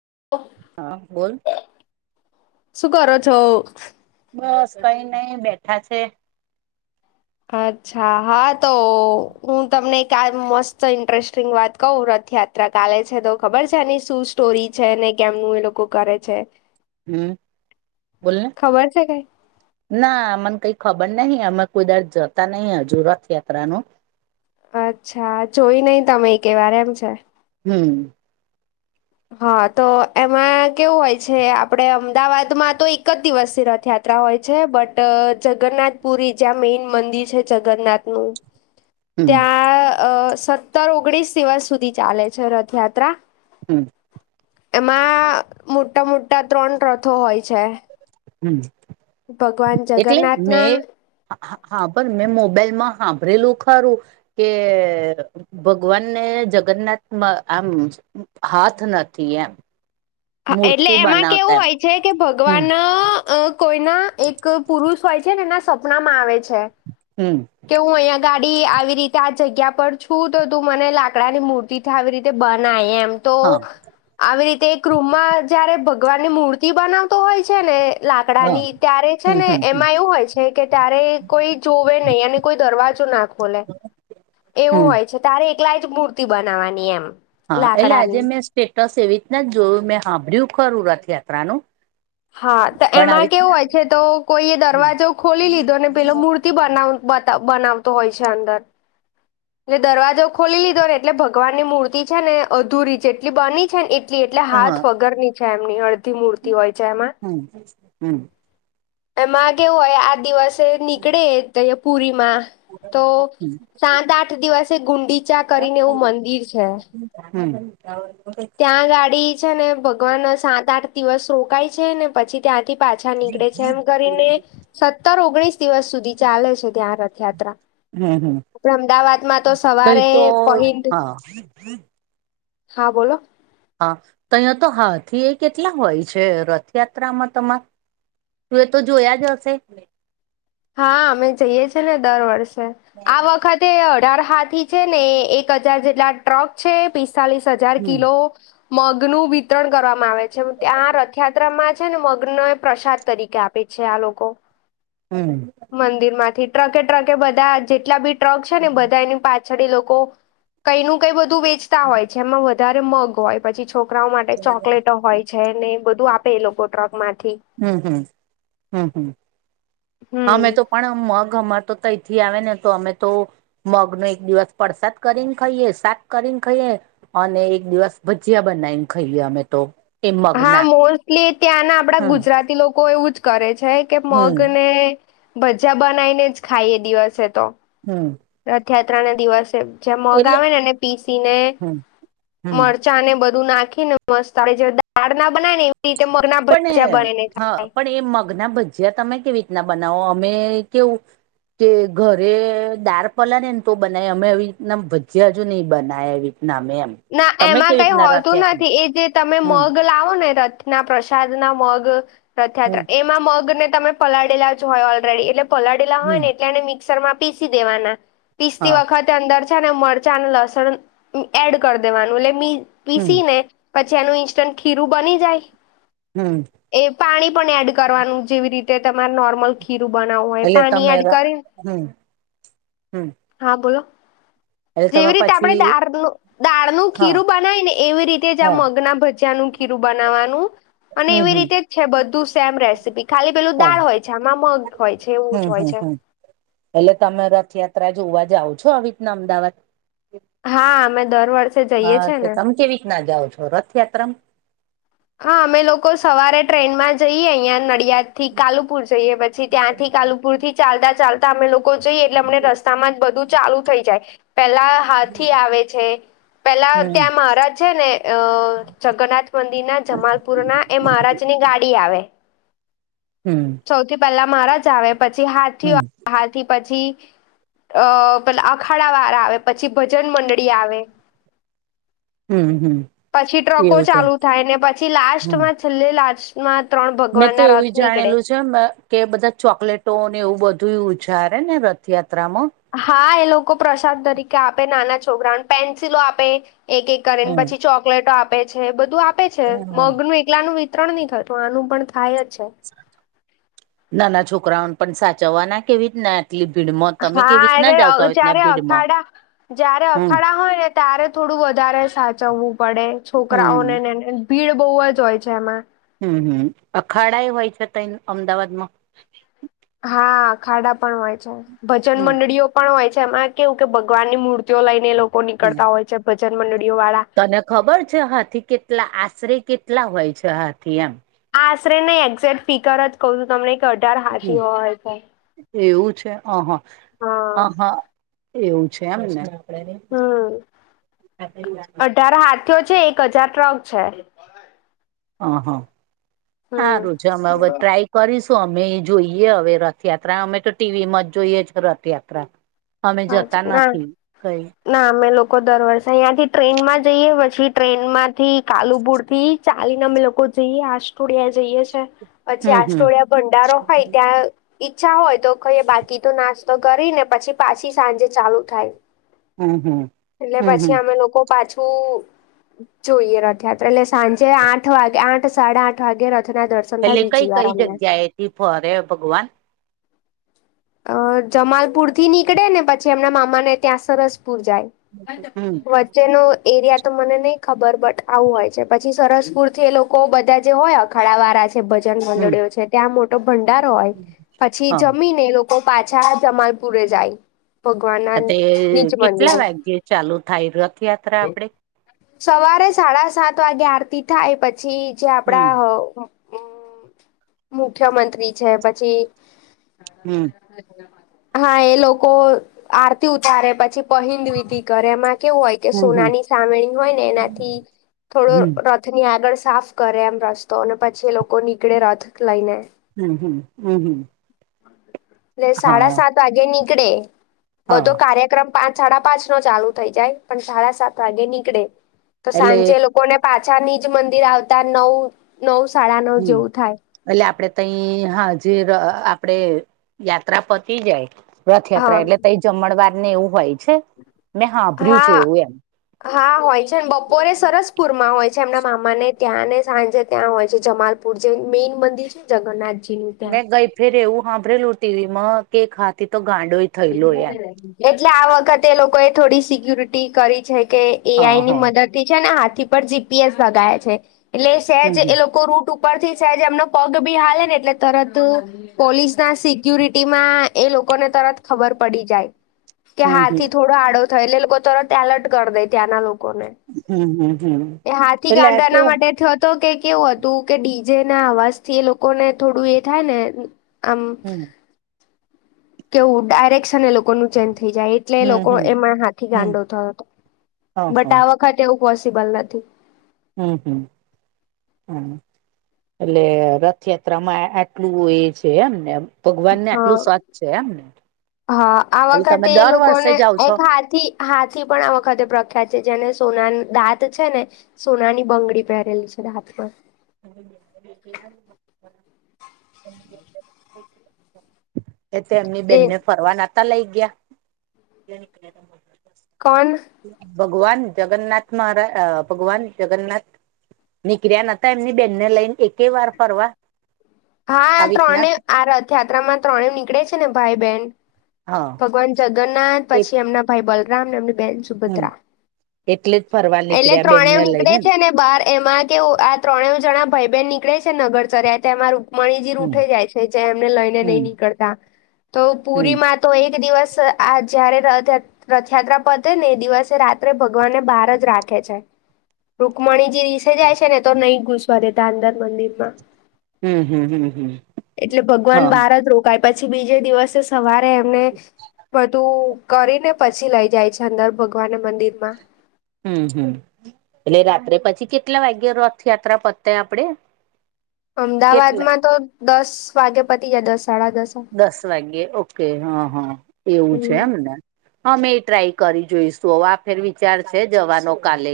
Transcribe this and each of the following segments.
[inaudible] અ બોલ? શું કરો છો? બસ, કઈ નઈ, બેઠા છે. અચ્છા હા તો હું તમને કા મસ્ત ઇન્ટરેસ્ટિંગ વાત કઉ રથયાત યાત્રા કાલે છે, તો ખબર છે એની શું સ્ટોરી છે? ને કેમનું એ લોકો કરે છે? હમ, બોલને ખબર છે કઈ? ના મને કઈ ખબર નહિ અમે કોઈ દાડે જતા નહી અજુ રથયાત્રાનું અચ્છા જોઈ નઈ તમે એકે વાર એમ છે. હમ, હા, તો એમાં કેવું હોય છે આપડે અમદાવાદમાં તો એક જ દિવસે રથયાત યાત્રા હોય છે બટ જગન્નાથપુરી જ્યાં મેન મંદિર છે જગન્નાથનું હમ ત્યાં અ સત્તર ઓગણીસ દિવસ સુધી ચાલે છે રથયાત્રા હમ, એમાં મોટ્ટા મોટ્ટા ત્રણ રથો હોય છે. હમ, ભગવાન જગન્નાથના હા, હા, પણ મેં મોબાઈલમાં હાભરેલું ખરું કે ભગવાનને જગન્નાથમાં આમ હાથ નથી એમ હ એટલે મૂર્તિ એમાં કેવું બનાવતા એમ હોય છે કે હમ ભગવાન અ કોઈના એક પુરુષ હોય છે ને એના સપના માં આવે છે હમ કે હું અહીંયા ગાડી આવી રીતે આ જગ્યા પર છું તો તું મને લાકડા ની મૂર તીથી આવી રીતે બનાય એમ તો હા આવી રીતે એક રૂમમાં જયારે ભગવાનની મૂર્તિ બનાવતો હોય છે ને હા લાકડાની ત્યારે છે હમ ને હમ હમ એમાં એવું હોય છે કે ત્યારે કોઈ જોવે એને કોઈ દરવાજો ના ખોલે એવું હમ હોય જે તારે એકલાયે જ મૂર્તિ બનાવાની એમ હા એટલે આજે લાકડાની મેં સ્ટેટસ એવી રીતના જોયું મેં સાાભર્યું ખરું રથયાત્રાનું હા તો પણ એમાં આવી કેવું હોય છે તો કોઈ એ દરવાજો ખોલી લીધો ને પેલો મૂર્તિ બનાવ બતા બનાવતો હોય છે અંદર એટલે દરવાજો ખોલી લીધો ને એટલે ભગવાનની મૂર્તિ છે ને અધૂરી જેટલી બની છે ને એ ટલી એટલે હાથ હા વગર ની છે એમની અડધી મૂર્તિ હોય છે એમાં હમ હમ એમાં કેવું હોય આ દિવસે નીકળે પુરીમાં તો હમ સાત આઠ દિવસે ગુંડીચા કરીને એવું મંદિર છે હમ ત્યાં ગાડી છે ને ભગવાન સાત આઠ દિવસ રોકાય છે ને પછી ત્યાંથી પાછા નીકળે છે એમ કરીને સત્તર ઓગણીસ દિવસ સુધી ચાલે છે ત્યાં રથયાત્રા હમ આપડે અમદાવાદમાં તો કઈ સવારે તો પહિંદ હા હા બોલો હા તો અહીંયા તો હાથી એ કેટલા હોય છે રથયાત્રામાં તમા તું એ તો જોયા જ હશે હા અમે જઈએ છે ને દર વર્ષે આ વખતે અઢાર હાથી છે ને એક હજાર જેટલા ટ્રક છે પિસ્તાલીસ હજાર હમ કિલો મગનું વિતરણ કરવામાં આવે છે ત્યાં રથયાત્રામાં છે ને મગ્નને પ્રસાદ તરીકે આપે છે છે આ લોકો હમ મંદિર માંથી ટ્રકે ટ્રકે બધા જેટલા બી ટ્રક છે ને બધા એની પા પાછળ લોકો કઈ નું કઈ બધું વેચતા હોય જેમાં વધારે મગ હોય પછી છોકરાઓ માટે ચોકલેટો હોય છે ને બધું આપે એ લોકો ટ્રક માંથી હમ હમ હમ હમ હમ અમે તો પણ મગ અમારે તો કઈથી આવે ને તો અમે તો મગ નો એક દિવસ પસાદ કરી ને ખાઈએ શાક કરી ને ખાઈએ અને એક દિવસ ભજીયા બનાવીને ખાઈએ અમે તો એ હા મગના મોસ્ટલી ત્યાંના આપડા હમ ગુજરાતી લોકો એવું જ કરે છે કે હમ મગ ને ભજા બનાવી ને જ ખાઈ એ દિવસે તો હમ રથયાત્રા ના દિવસે જે મગ એટલે આવે ને એ પીસી ને હમ હમ મળ ચા ને બધું નાખી ને મસ્તે જે દાળ ના બના ને ત મોરના પણ હા પણ એ મગના ભજીયા તમે કેવી રીતના બનાવો અમે કેવું કે ઘરે દાર્ક પલા નેને તો બનાય અમે એવી રીતના ભજ્યા હજુ નઈ બનાય એવી નમેમ ના એમાં કઈ હોતું નથી એ જે તમે હમ મગ લાવો ને રથના પ્રસાદ ના મગ હમ રથયાત્રા એમાં મગ ને તમે પલાળેલા જ હોય ઓલરેડી એટલે પલાળેલા હોય ને હમ એટલે એને મિક્સર માં પીસી દેવાના. પીસતી હા વખતે અંદર છે ને મરચાં અને લસણ એડ કરી દેવાનું એટલે મી હમ પીસી ને પછી એનું ઇન્સ્ટન્ટ ખીરું બની જાય. હમ્મ. એ પાણી પણ એડ કરવાનું જેવી રીતે તમારે નોર્મલ ખીરું બનાવવું હોય એટલે પાણી તમે એડ કરે હમ હમ હા બોલો. એટલે તમે જેવી રીતે આપણેે પછી તાર દાળનું હા ખીરું બનાય ને એવી રીતે જ આ હા મગના ભજીયાનું ખીરું બનાવાનું. અને હમ એવી હમ રીતે. છે બધું સેમ રેસીપી ખાલી પેલું હા દાળ હોય છે આમાં મગ હોય છે એવું હમ જ હોય હમ છે. હમ એટલે તમે રથયાત્રા જોવા જાઓ છો આવી રીતના અમદાવાદ. હા અમે દર વર્ષે જઈએ છે હાછ ને તમે કેવી રીતના જાઓ છો રથયાત્રામાં. હા અમે લોકો સવારે ટ્રેનમાં જઈએ અહં નડિયાદથી કાલુપુર જઈએ પછી ત્યાંથી કાલુપુર થી ચાલતા ચાલતા અમે લોકો લોકો જઈએ એટલે અમને રસ્તામાં જ બધું ચાલુ થઈ જાય પેલા હાથી આવે છે. પેલા હમ ત્યાં મહારાજ છે ને. અ જગન્નાથ મંદિર ના જમાલપુર ના એ મહારાજની ગાડી આવે. હમ્મ. સૌથી પહેલા મારા જ આવે પછી હાથી હમ આવે હાથી પછી અ પેલા અખાડા વાળ આવે પછી ભજન મંડળી આવે. હમ્મ હમ્મ. પછી ટ્રકો ચાલુ થાય ને પછી લાસ્ટ હમ માં છેલ્લે લાસ્ટ માં ત્રણ મેં ભગવાન તો ના રથ એવું નીકળે. જાણેલું કે બધા ચોકલેટો ને એવું બધું ઉછારે ને રથયાત્રામાં. હા એ લોકો પ્રસાદ તરીકે આપે નાના છોકરાને પેન્સિલો આપે એક એક કરીને હમ પછી ચોકલેટો આપે છે બધું આપે છે હમ મગ નું એક એકલાનું વિતરણ નહી થતું આનું પણ થાય જ છે. નાના છોકરાઓને પણ સાચવવા ના કેવી રીત ના એટલી ભીડમ હા અરેચારે અખાડા જયારે હમ અખાડા હોય ને ત્યારે થોડું વધારે સાચવવું પડે હમ છોકરાઓને ને. ભીડ બહુ જ હોય છે એમાં. હમ્મ હમ્મ અખાડા એ હોય છે ત અમદાવાદમાં. હા ખાડા પણ હોય છે ભજન હમ મંડળીઓ. પણ હોય છે એમાં કેવું કે ભગવાન ની મૂર્તિઓ લઈને લોકો નીકળતા હોય છે ભજન મંડળીઓ વાળા. અને ખબર છે હાથી કેટલા આશરે કેટલા હોય છે હાથી એમ. આશરે નને એક્ઝેક્ટ ફિકર જ કઉ છું તમને. કે અઢાર હમ્મ હાથીઓ હોય છે. એવું છે હ હા આ હા. એવું છે એમને. ત્યારે હાથીયો છે એક હજાર ટ્રક છે. હ હ સારું હમ છે અમે હવે ટ્રાય કરીશું અમે એ જોઈએ હવે રથયાત્રા અમે તો ટીવીમાં જોઈએ જ રથયાત્રા. અમે હા જતા હ. નથી કઈ ના અમે લોકો દર વર્ષે તયાં થી ટ્રેનમાં જઈએ પછી ટ્રેન માંથી કાલુપુર થી ચાલીને અમે લોકો જઈએ આસ્ટોડિયા જઈએ છે. પછી હમ આ હમ સ્ટોળિયા ભંડારો હોય ત્યાં ઈચ્છા હોય તો કઈ બાકી તો નાસ્ તો કરી ને પછી પાછી સાંજે ચાલુ થાય. હમ હમ એટલે હમ હમ પછી અમે લોકો પાછું. જોઈએ રથયાત્રા એટલે સાંજે આઠ વાગે આઠ સાડા આઠ વાગે રથના દર્શ પેલે કઈ કઈ જગ્યાએ હતી ફરે ભગવાન. અ જમાલપુર થી નીકળે ને પછી એમના મામાને ત્યાં સરસપુર જાય. હમ [inaudible] જેનો એરિયા તો મને નહ ખબર બટ આવું હોય છે પછી સરસપુરથી એ લોકો બધા જે હોય. ખળવારા છે ભજન હમ મંડળીઓ છે ત્યાં મોટો ભંડારો હોય પછી જમીને એ લોકો પાછા જમાલપુરેે જાય. ભગવાન ના અ નીચ કેટલા મંદિરે વાગે ચાલુ થાય રથયાત્રા આપડે. સવારે સાડા સાત વાગે આરતી થાય પછી જે હમ આપડા. હમ્મ મુખ્ય મંત્રી છે પછી. હમ્મ. હા એ લોકો આરતી ઉતારે પછી પહંદ વિધી ઘરેમાં કેવું હોય કે હમ હમ સોનાની સામેણી હોય ને એનાથી થોડો હમ રથ ની આગળ સાફ કરે એમ રસ્તો અને પછી એ લોકો નીકળે રથ લઈને. હમ્મ હમ્મ હમ્મ હમ્મ. એટ સાડા સાત વાગે નીકળે હા બધો કાર્યક્રમ પાંચ સાડા પાંચ નો ચાલુ થઈ જાય પણ સાડા સાત વાગે નીકળે તો એટલે સાંજે લોકો. કોને પાછાની જ મંદિર આવતા નવ નવ સાડા નવ હમ જેવું થાય. એટલે આપડે તઈ હા જે આપડે યાત્રા પતી જાય. રથયાત્રા હા એટલે ત જમણવાર ને એવું હોય છે મેં સાાભર્યું છે હા એવું એમ. હા હોય છેને બપોરે સરસપુરમાં હોય છે એમના મામાને ત્યાં ને સાંજે ત્યાં હોય છે જમાલપુર. પુર જે મેઈન મંદિર છે જગન્નાથજી નું ત્યાં. મેં ગઈ ફેર એવું સાંભરેલું ટીવી માં કે ખાતી તો ગાંડોય થયેલો એમ એટલે આ વખતે એ લોકો એ થોડી સિક્યુરિટી કરી છે કે હ એઆઈ હ ની મદદ થી છે ને હાથી પર જીપીએસ લગા છે એટલે હમ સજ હમ એ લોકો રૂટ ઉપ રથી છેજ એમનો પગ ભી હાલે ને એટલે તરત પોલીસ ના સિક્યુરિટીમાં એ લોકોને તરત ખબર પડી જાય કે હમ હમ હાથી થોડું ો આડો થયો એટલે લોકો તરત એલર્ટ કરી દે ત્યાંના લોકો ને. હમ હમ હમ એ હાથી એટલે આ ગાંડાવાના કેવું માટે થત તો કે કેવું હતું કે ડીજે ના અવાજ થી એ લોકો ને થોડું એ થાય ને. આમ. હમ કેવું ડાયરેક્શન એ લોક કોનું ચેન થઈ જાય એટલે હમ લોકો હમ એમાં હાથી હમ ગાંડો થયો હતો હ હ બટ આ વ ખતે એવું પોસિબલ નથી. હમ્મ હમ્મ. હમ એટલે રથયાત્રામાં આટલું એ છે એમ ને. ભગવાન ને હા આટલું સત છે એમને. હા આ એટલે તમે વખતે એ દર વર્ષે લોકોને જાઓ એક છો હાથી હાથી પણ આ વખતે પ્રખ્યાત છે જેને સોના દાંત છે ને સોનાની બંગડી પહેરેલી છે હાથ પર. [inaudible] એ તો એમની એ બેનને ફરવા નાતા લઈ ગયા? કોણ? ભગવાન જગન્નાથ મહારા ભગવાન જગન્નાથ નીકર્યા નતા એમની બેનને લઈને એકે વાર ફરવા. હા આ આવી રીતના ત્રણે આ રથયાત્રામાં ત્રણે નીકળે છે ને ભાઈ બેહેન. હા ભગવાન જગન્નાથ એ પછી એમના ભાઈ બલરામ એમની બેહેન હમ સુભદ્રા એટલે જ ફરવા એટલે નીકળ્યા ત્રણેવ બેનને નીકળે લઈને છે ને બાર એમાં કે આ ત્રણે જણા ભાઈ બેહેન નીકળે છે નગર ચર્યા એમાં રૂ કમણિજી હમ રુઠે જાય છે જે એમને લઈને હમ નહી નીકળતા તો હમ પુરીમાં તો એક દિવસ આ જયારે રથયા રથયાત્રા પતે ને એ દિવસે રાત્રે ભગવાનને બહાર જ રાખે છે. રુકમણીજી રસે જાય છે ને તો નહી ઘુસવા દેતા અંદર મંદિર માં. હમ હમ હમ હમ એટલે ભગવાન હા બારાજ રોકાય પછી બીજે દિવસે સવારે એમને બધું કરીને પછી લઈ જાય છે અંદર ભગવાન મંદિર માં હમ હમ એટલે રાત્રે પછી કેટલા વાગે રથયાત્રા પતે આપણેે? અમદાવાદમાં તો દસ વાગે પતી જાય દસ સાડા દસ. દસ વાગ્યે ઓકે હા હા એવું છે હમ એમને. હમે એ ટ્રાય કરી જોઈશું હવે આ ફેર વિચાર છે જવાનો કાલે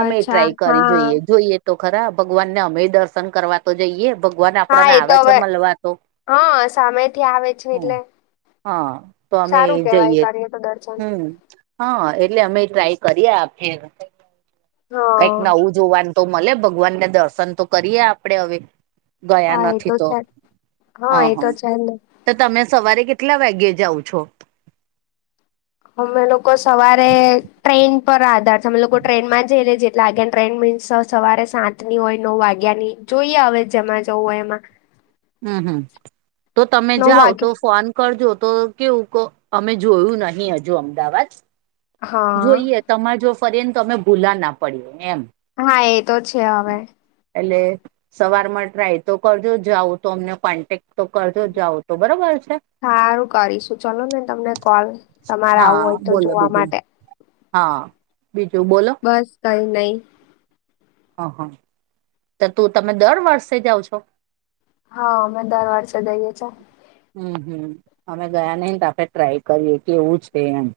અમે અચ્છા ટ્રાય કરી હા જોઈએ જોઈએ તો ખરા ભગવાનને અમે દર્શન કરવા તો જઈએ ભગવાન હા આપણાને એ આવે તો છે હવે મળવા હા સામેથી આવે છે હમ એટલે હા તો અમે સારું એ કેવાય જઈએ કરીએ તો દર્શન હમ હા એટલે અમે ટ્રાય કરીએ આપે કંઈક હા નવું જોવાનું તો મળે ભગવાનને દર્શન તો કરીએ આપડે હવે ગયા હા એ નથી તો છે હ એ તો હા છે ને તો તમે સવારે કેટલા વાગ્યે જાઓ છો? અમે લોકો સવારે ટ્રેન પર આધાર છે અમે લોકો ટ્રેનમાં જઈને જ લાગે ને ટ્રેન મીન્સ સવારે સાત ની હોય નવ વાગ્યા ની જોઈએ હવે જેમા જવું હોય એમાં. હમ હમ તો તમે નવ જાઓ વાગે તો ફોન કરજો તો કેવું અમે જોયું નહી હજુ અમદાવાદ હા જોઈએ તમારે જો ફરી ને તમે ભૂલા ના પડીએ એમ હા એ તો છે હવે એટલે સવારમાં ટ્રાય તો કરજો જાવું તો અમને કોન્ટેક્ટ તો કરજો જાવઓ તો બરોબર છે. સારું કરીશું ચલો ને તમને કોલ તમારે આવું હા હોય તો બોલો જોવા બીજું માટે. હા બીજું બોલો. બસ કઈ નઈ. હ હા તો તું તમે દર વર્ષે જાઓ છો હા અમેં દર વર્ષે જઈએ છે હમ હમ અમે ગયા નહિ તો આપડે ટ્રાય કરીએ કે એવું છે એમ